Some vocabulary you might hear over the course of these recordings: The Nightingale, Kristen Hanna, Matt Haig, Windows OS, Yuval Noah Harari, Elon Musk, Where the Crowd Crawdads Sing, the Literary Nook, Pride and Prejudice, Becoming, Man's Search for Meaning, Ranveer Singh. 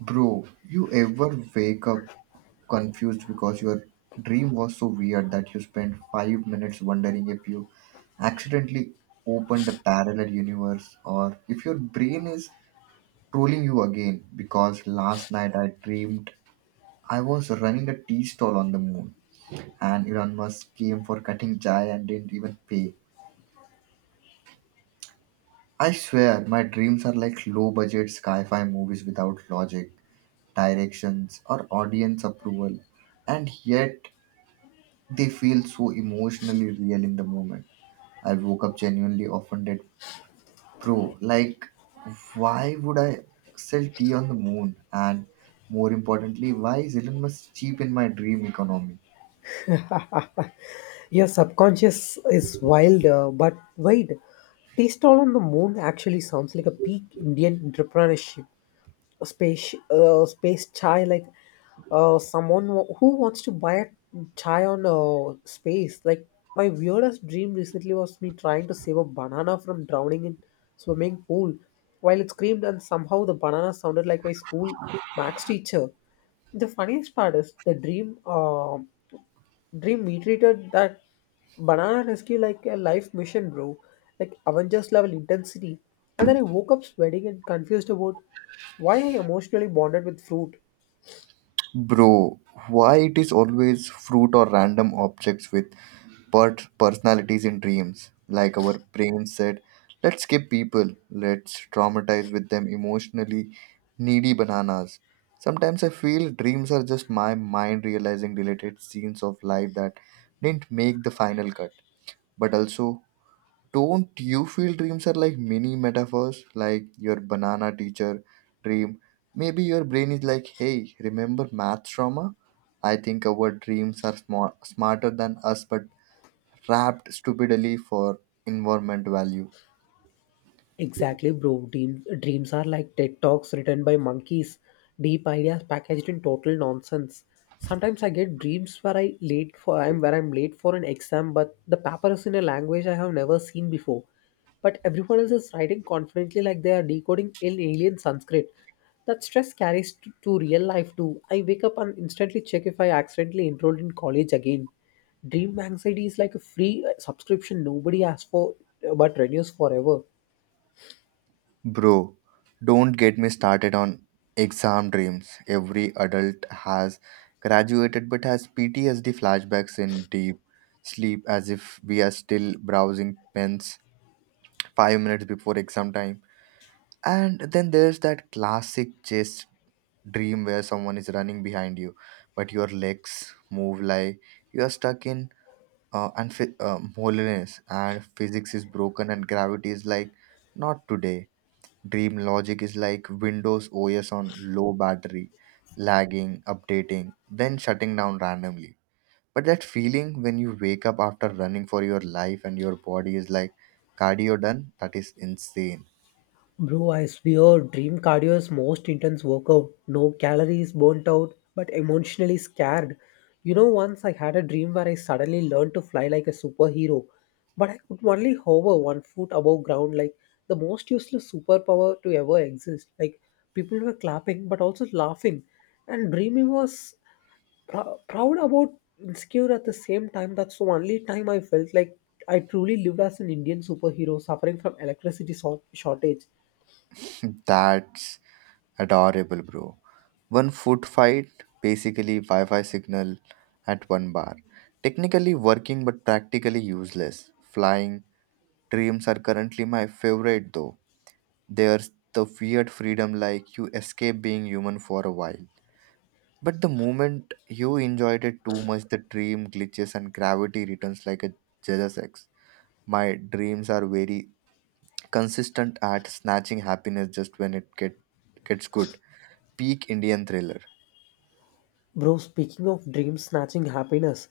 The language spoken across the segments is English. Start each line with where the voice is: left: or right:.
right: Bro, you ever wake up confused because your dream was so weird that you spent 5 minutes wondering if you accidentally opened a parallel universe or if your brain is trolling you again? Because last night I dreamed I was running a tea stall on the moon, and Elon Musk came for cutting chai and didn't even pay. I swear, my dreams are like low budget sci fi movies without logic, directions, or audience approval. And yet, they feel so emotionally real in the moment. I woke up genuinely offended, bro. Like, why would I sell tea on the moon? And more importantly, why is Elon Musk cheap in my dream economy?
left: Your subconscious is wild, but wait. Taste All on the Moon actually sounds like a peak Indian entrepreneurship. A space, space chai, like someone who wants to buy a chai on space. Like my weirdest dream recently was me trying to save a banana from drowning in swimming pool, while it screamed and somehow the banana sounded like my school max teacher. The funniest part is the dream. We treated that banana rescue like a life mission, bro. Like Avengers level intensity. And then I woke up sweating and confused about why I emotionally bonded with fruit.
right: Bro, why it is always fruit or random objects with personalities in dreams? Like our brain said, let's skip people, let's traumatize with them emotionally, needy bananas. Sometimes I feel dreams are just my mind realizing deleted scenes of life that didn't make the final cut, but also, don't you feel dreams are like mini metaphors? Like your banana teacher dream, maybe your brain is like, hey, remember math trauma? I think our dreams are smart, smarter than us, but wrapped stupidly for environment value.
left: Exactly, bro. Dreams are like TED Talks written by monkeys, deep ideas packaged in total nonsense. Sometimes I get dreams where I'm late for an exam, but the paper is in a language I have never seen before. But everyone else is writing confidently like they are decoding in alien Sanskrit. That stress carries to real life too. I wake up and instantly check if I accidentally enrolled in college again. Dream anxiety is like a free subscription nobody asks for but renews forever.
right: Bro, don't get me started on exam dreams. Every adult has graduated, but has ptsd flashbacks in deep sleep as if we are still browsing pens 5 minutes before exam time. And then there's that classic chase dream where someone is running behind you, but your legs move like you are stuck in holiness, and physics is broken, and gravity is like, not today. Dream logic is like Windows OS on low battery, lagging, updating, then shutting down randomly. But that feeling when you wake up after running for your life and your body is like, cardio done, that is insane.
left: Bro, I swear, Dream Cardio is most intense workout. No calories burnt out, but emotionally scared. You know, once I had a dream where I suddenly learned to fly like a superhero, but I could only hover 1 foot above ground, like the most useless superpower to ever exist. Like people were clapping, but also laughing, and dreaming was proud about insecure at the same time. That's the only time I felt like I truly lived as an Indian superhero suffering from electricity shortage.
right: That's adorable, bro. One food fight, basically Wi Fi signal at one bar. Technically working but practically useless. Flying dreams are currently my favorite though. There's the weird freedom, like you escape being human for a while. But the moment you enjoyed it too much, the dream glitches and gravity returns like a jealous ex. My dreams are very consistent at snatching happiness just when it gets good. Peak Indian thriller.
left: Bro, speaking of dream snatching happiness,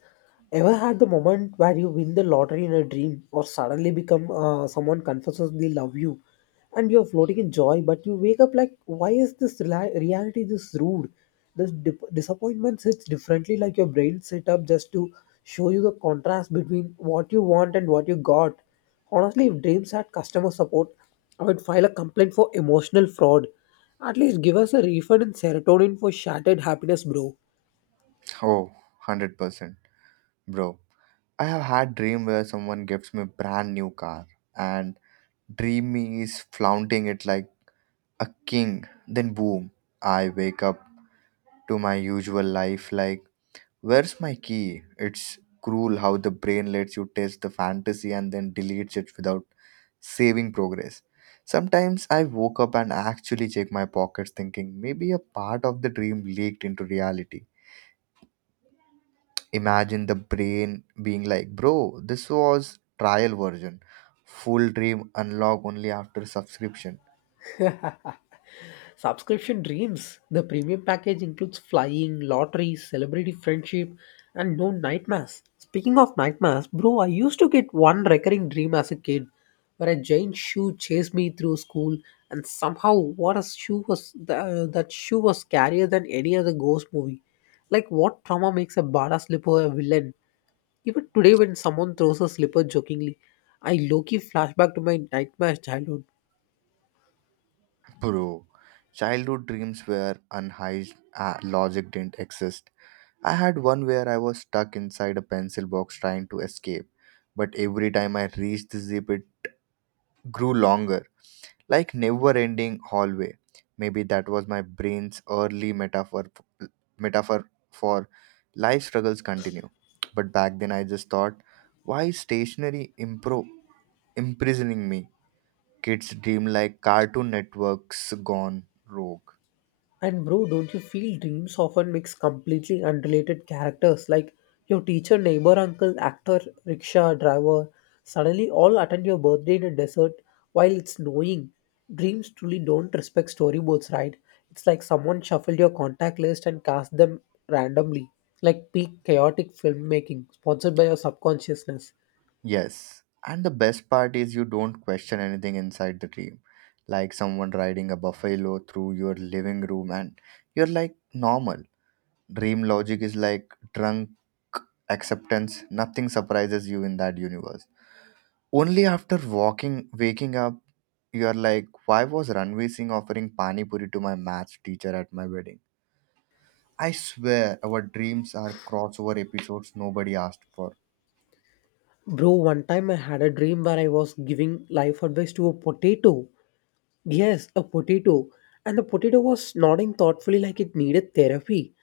left: ever had the moment where you win the lottery in a dream or suddenly become someone confesses they love you and you're floating in joy, but you wake up like, why is this reality this rude? This disappointment sits differently, like your brain set up just to show you the contrast between what you want and what you got. Honestly, if dreams had customer support, I would file a complaint for emotional fraud. At least give us a refund in serotonin for shattered happiness, bro.
right: Oh, 100%. Bro, I have had dream where someone gives me brand new car, and dream me is flaunting it like a king. Then boom, I wake up to my usual life like, where's my key? It's cruel how the brain lets you test the fantasy and then deletes it without saving progress. Sometimes I woke up and actually check my pockets, thinking maybe a part of the dream leaked into reality. Imagine the brain being like, bro, this was trial version. Full dream unlock only after subscription.
left: Subscription dreams. The premium package includes flying, lottery, celebrity friendship, and no nightmares. Speaking of nightmares, bro, I used to get one recurring dream as a kid where a giant shoe chased me through school, and somehow, what a shoe was scarier than any other ghost movie. Like, what trauma makes a badass slipper a villain? Even today, when someone throws a slipper jokingly, I low key flashback to my nightmare childhood.
right: Bro, childhood dreams were unhinged. Logic didn't exist. I had one where I was stuck inside a pencil box trying to escape, but every time I reached the zip, it grew longer. Like never-ending hallway. Maybe that was my brain's early metaphor for life struggles continue. But back then I just thought, why is stationery impro imprisoning me? Kids dream like Cartoon Networks gone rogue.
left: And bro, don't you feel dreams often mix completely unrelated characters like your teacher, neighbor, uncle, actor, rickshaw driver? Suddenly, all attend your birthday in a desert while it's snowing. Dreams truly don't respect storyboards, right? It's like someone shuffled your contact list and cast them randomly, like peak chaotic filmmaking sponsored by your subconsciousness.
right: Yes. And the best part is you don't question anything inside the dream. Like someone riding a buffalo through your living room, and you're like, normal. Dream logic is like drunk acceptance. Nothing surprises you in that universe. Only after waking up, you are like, why was Ranveer Singh offering pani puri to my maths teacher at my wedding? I swear, our dreams are crossover episodes nobody asked for.
left: Bro, one time I had a dream where I was giving life advice to a potato. Yes, a potato. And the potato was nodding thoughtfully like it needed therapy.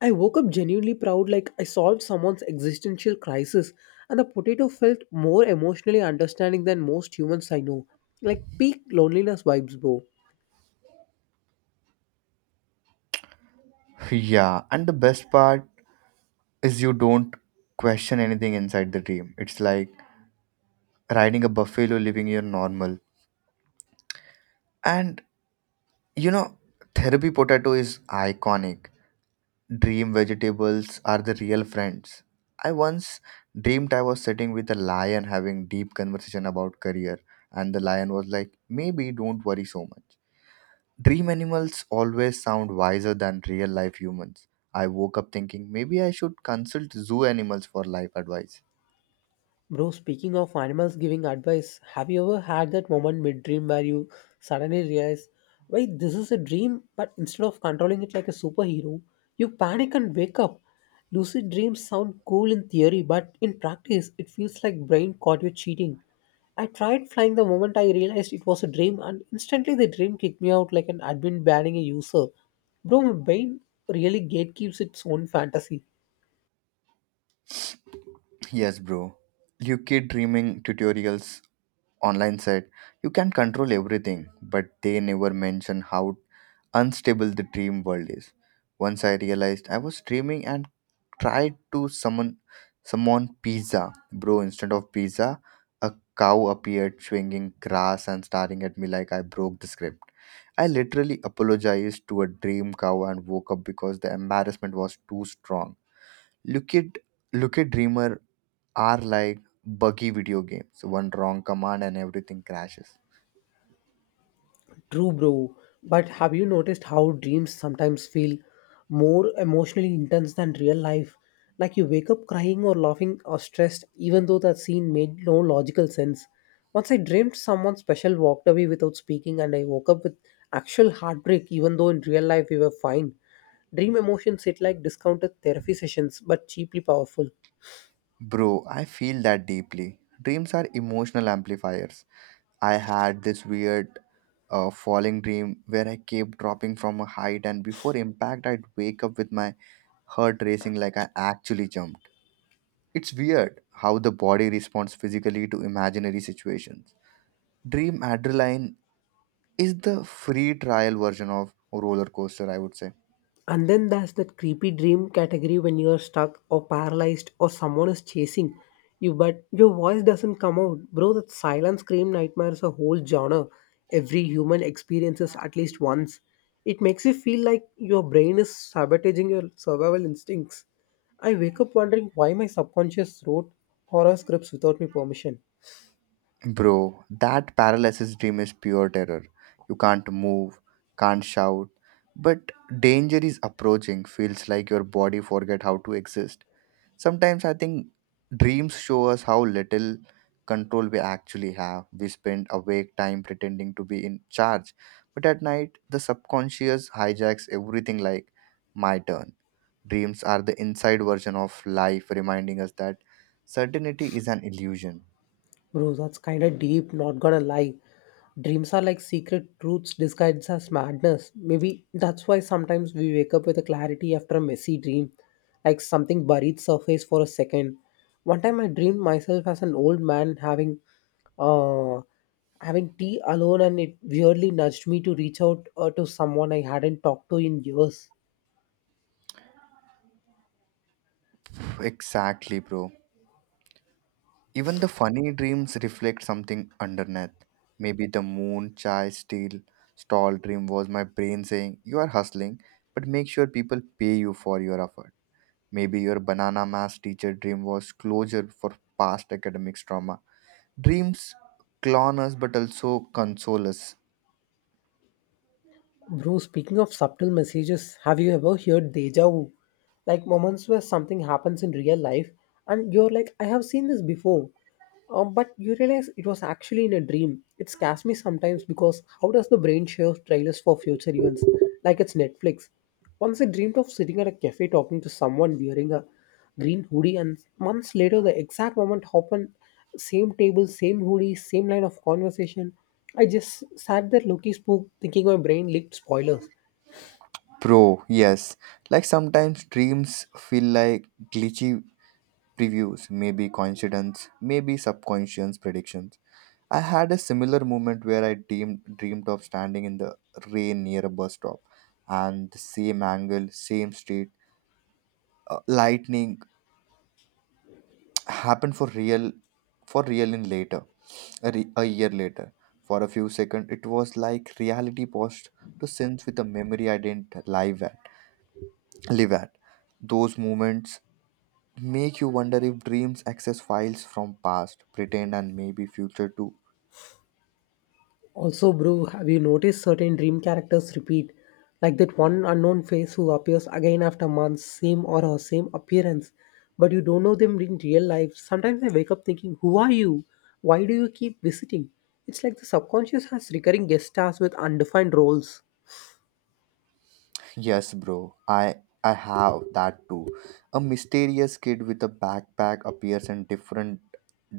left: I woke up genuinely proud, like I solved someone's existential crisis. And the potato felt more emotionally understanding than most humans I know. Like peak loneliness vibes, bro.
right: Yeah, and the best part is you don't question anything inside the dream. It's like riding a buffalo, living your normal. And you know, Therapy potato is iconic. Dream vegetables are the real friends. I once dreamed I was sitting with a lion having deep conversation about career, and the lion was like, "Maybe don't worry so much." Dream animals always sound wiser than real life humans. I woke up thinking maybe I should consult zoo animals for life advice.
left: Bro, speaking of animals giving advice, have you ever had that moment mid dream where you suddenly realize, wait, this is a dream, but instead of controlling it like a superhero, you panic and wake up? Lucid dreams sound cool in theory, but in practice, it feels like brain caught you cheating. I tried flying the moment I realized it was a dream, and instantly the dream kicked me out like an admin banning a user. Bro, my brain really gatekeeps its own fantasy.
right: Yes, bro. You kid dreaming tutorials online said, you can control everything, but they never mention how unstable the dream world is. Once I realized I was dreaming and tried to summon pizza. Bro, instead of pizza, a cow appeared swinging grass and staring at me like I broke the script. I literally apologized to a dream cow and woke up because the embarrassment was too strong. Look at look at dreamer are like buggy video games. One wrong command and everything crashes.
left: True, bro. But have you noticed how dreams sometimes feel more emotionally intense than real life? Like you wake up crying or laughing or stressed, even though that scene made no logical sense. Once I dreamed someone special walked away without speaking, and I woke up with actual heartbreak, even though in real life we were fine. Dream emotions hit like discounted therapy sessions, but cheaply powerful.
right: Bro, I feel that deeply. Dreams are emotional amplifiers. I had this weird falling dream where I kept dropping from a height, and before impact, I'd wake up with my heart racing like I actually jumped. It's weird how the body responds physically to imaginary situations. Dream adrenaline is the free trial version of roller coaster, I would say.
left: And then there's that creepy dream category when you're stuck or paralyzed or someone is chasing you, but your voice doesn't come out. Bro, that silent scream nightmare is a whole genre. Every human experiences at least once. It makes you feel like your brain is sabotaging your survival instincts. I wake up wondering why my subconscious wrote horror scripts without my permission.
right: Bro, that paralysis dream is pure terror. You can't move, can't shout, but danger is approaching. Feels like your body forget how to exist. Sometimes I think dreams show us how little control we actually have. We spend awake time pretending to be in charge, but at night the subconscious hijacks everything like, my turn. Dreams are the inside version of life reminding us that certainty is an illusion.
left: Bro, that's kind of deep, not gonna lie. Dreams are like secret truths disguised as madness. Maybe that's why sometimes we wake up with a clarity after a messy dream, like something buried surface for a second. One time I dreamed myself as an old man having uh having tea alone and it weirdly nudged me to reach out to someone I hadn't talked to in years.
right: Exactly, bro. Even the funny dreams reflect something underneath. Maybe the moon chai steel stall dream was my brain saying, you are hustling, but make sure people pay you for your effort. Maybe your banana mass teacher dream was closure for past academics trauma. Dreams clown us but also console us.
left: Bro, speaking of subtle messages, have you ever heard deja vu? Like moments where something happens in real life and you're like, I have seen this before. But you realize it was actually in a dream. It scares me sometimes because how does the brain share trailers for future events? Like it's Netflix. Once I dreamed of sitting at a cafe talking to someone wearing a green hoodie, and months later the exact moment happened, same table, same hoodie, same line of conversation. I just sat there looking spook, thinking my brain leaked spoilers.
right: Bro, yes. Like sometimes dreams feel like glitchy previews, maybe coincidence, maybe subconscious predictions. I had a similar moment where I dreamed of standing in the rain near a bus stop, and the same angle, same street, lightning happened for real in later, a year later. For a few seconds, it was like reality paused to sync with a memory I didn't live at. Live at. Those moments make you wonder if dreams access files from past, pretend, and maybe future too.
left: Also bro, have you noticed certain dream characters repeat, like that one unknown face who appears again after months, same aura, same appearance, but you don't know them in real life. Sometimes I wake up thinking, who are you? Why do you keep visiting? It's like the subconscious has recurring guest stars with undefined roles.
right: Yes, bro. I have that too. A mysterious kid with a backpack appears in different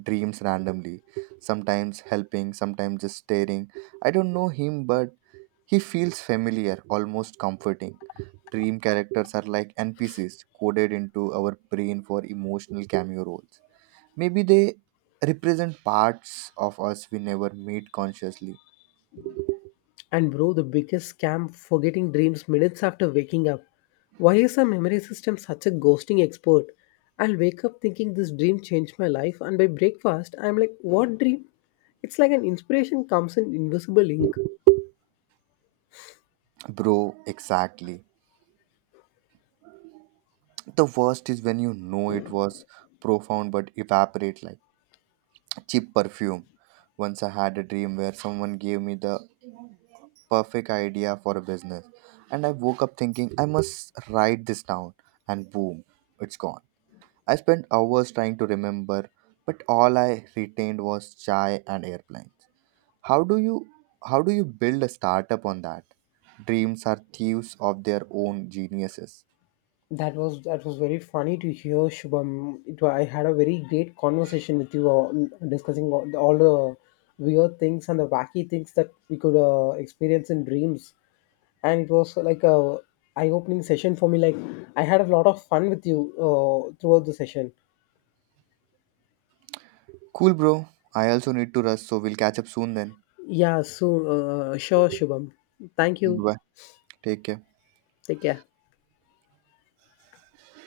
right: dreams randomly, sometimes helping, sometimes just staring. I don't know him, but he feels familiar, almost comforting. Dream characters are like NPCs coded into our brain for emotional cameo roles. Maybe they represent parts of us we never meet consciously.
left: And bro, the biggest scam, forgetting dreams minutes after waking up. Why is our memory system such a ghosting expert? I'll wake up thinking this dream changed my life, and by breakfast, I'm like, what dream? It's like an inspiration comes in invisible ink.
right: Bro, exactly. The worst is when you know it was profound but evaporate like cheap perfume. Once I had a dream where someone gave me the perfect idea for a business, and I woke up thinking I must write this down, and boom, it's gone. I spent hours trying to remember, but all I retained was chai and airplanes. How do you how do you build a startup on that? Dreams are thieves of their own geniuses.
left: That was very funny to hear, Shubham. I had a very great conversation with you, discussing all the weird things and the wacky things that we could experience in dreams, and it was like a eye-opening session for me. Like I had a lot of fun with you throughout the session.
right: Cool, bro. I also need to rush, so we'll catch up soon then.
left: Yeah, so sure, Shubham. Thank you.
right: Bye, take care.
left: Take care.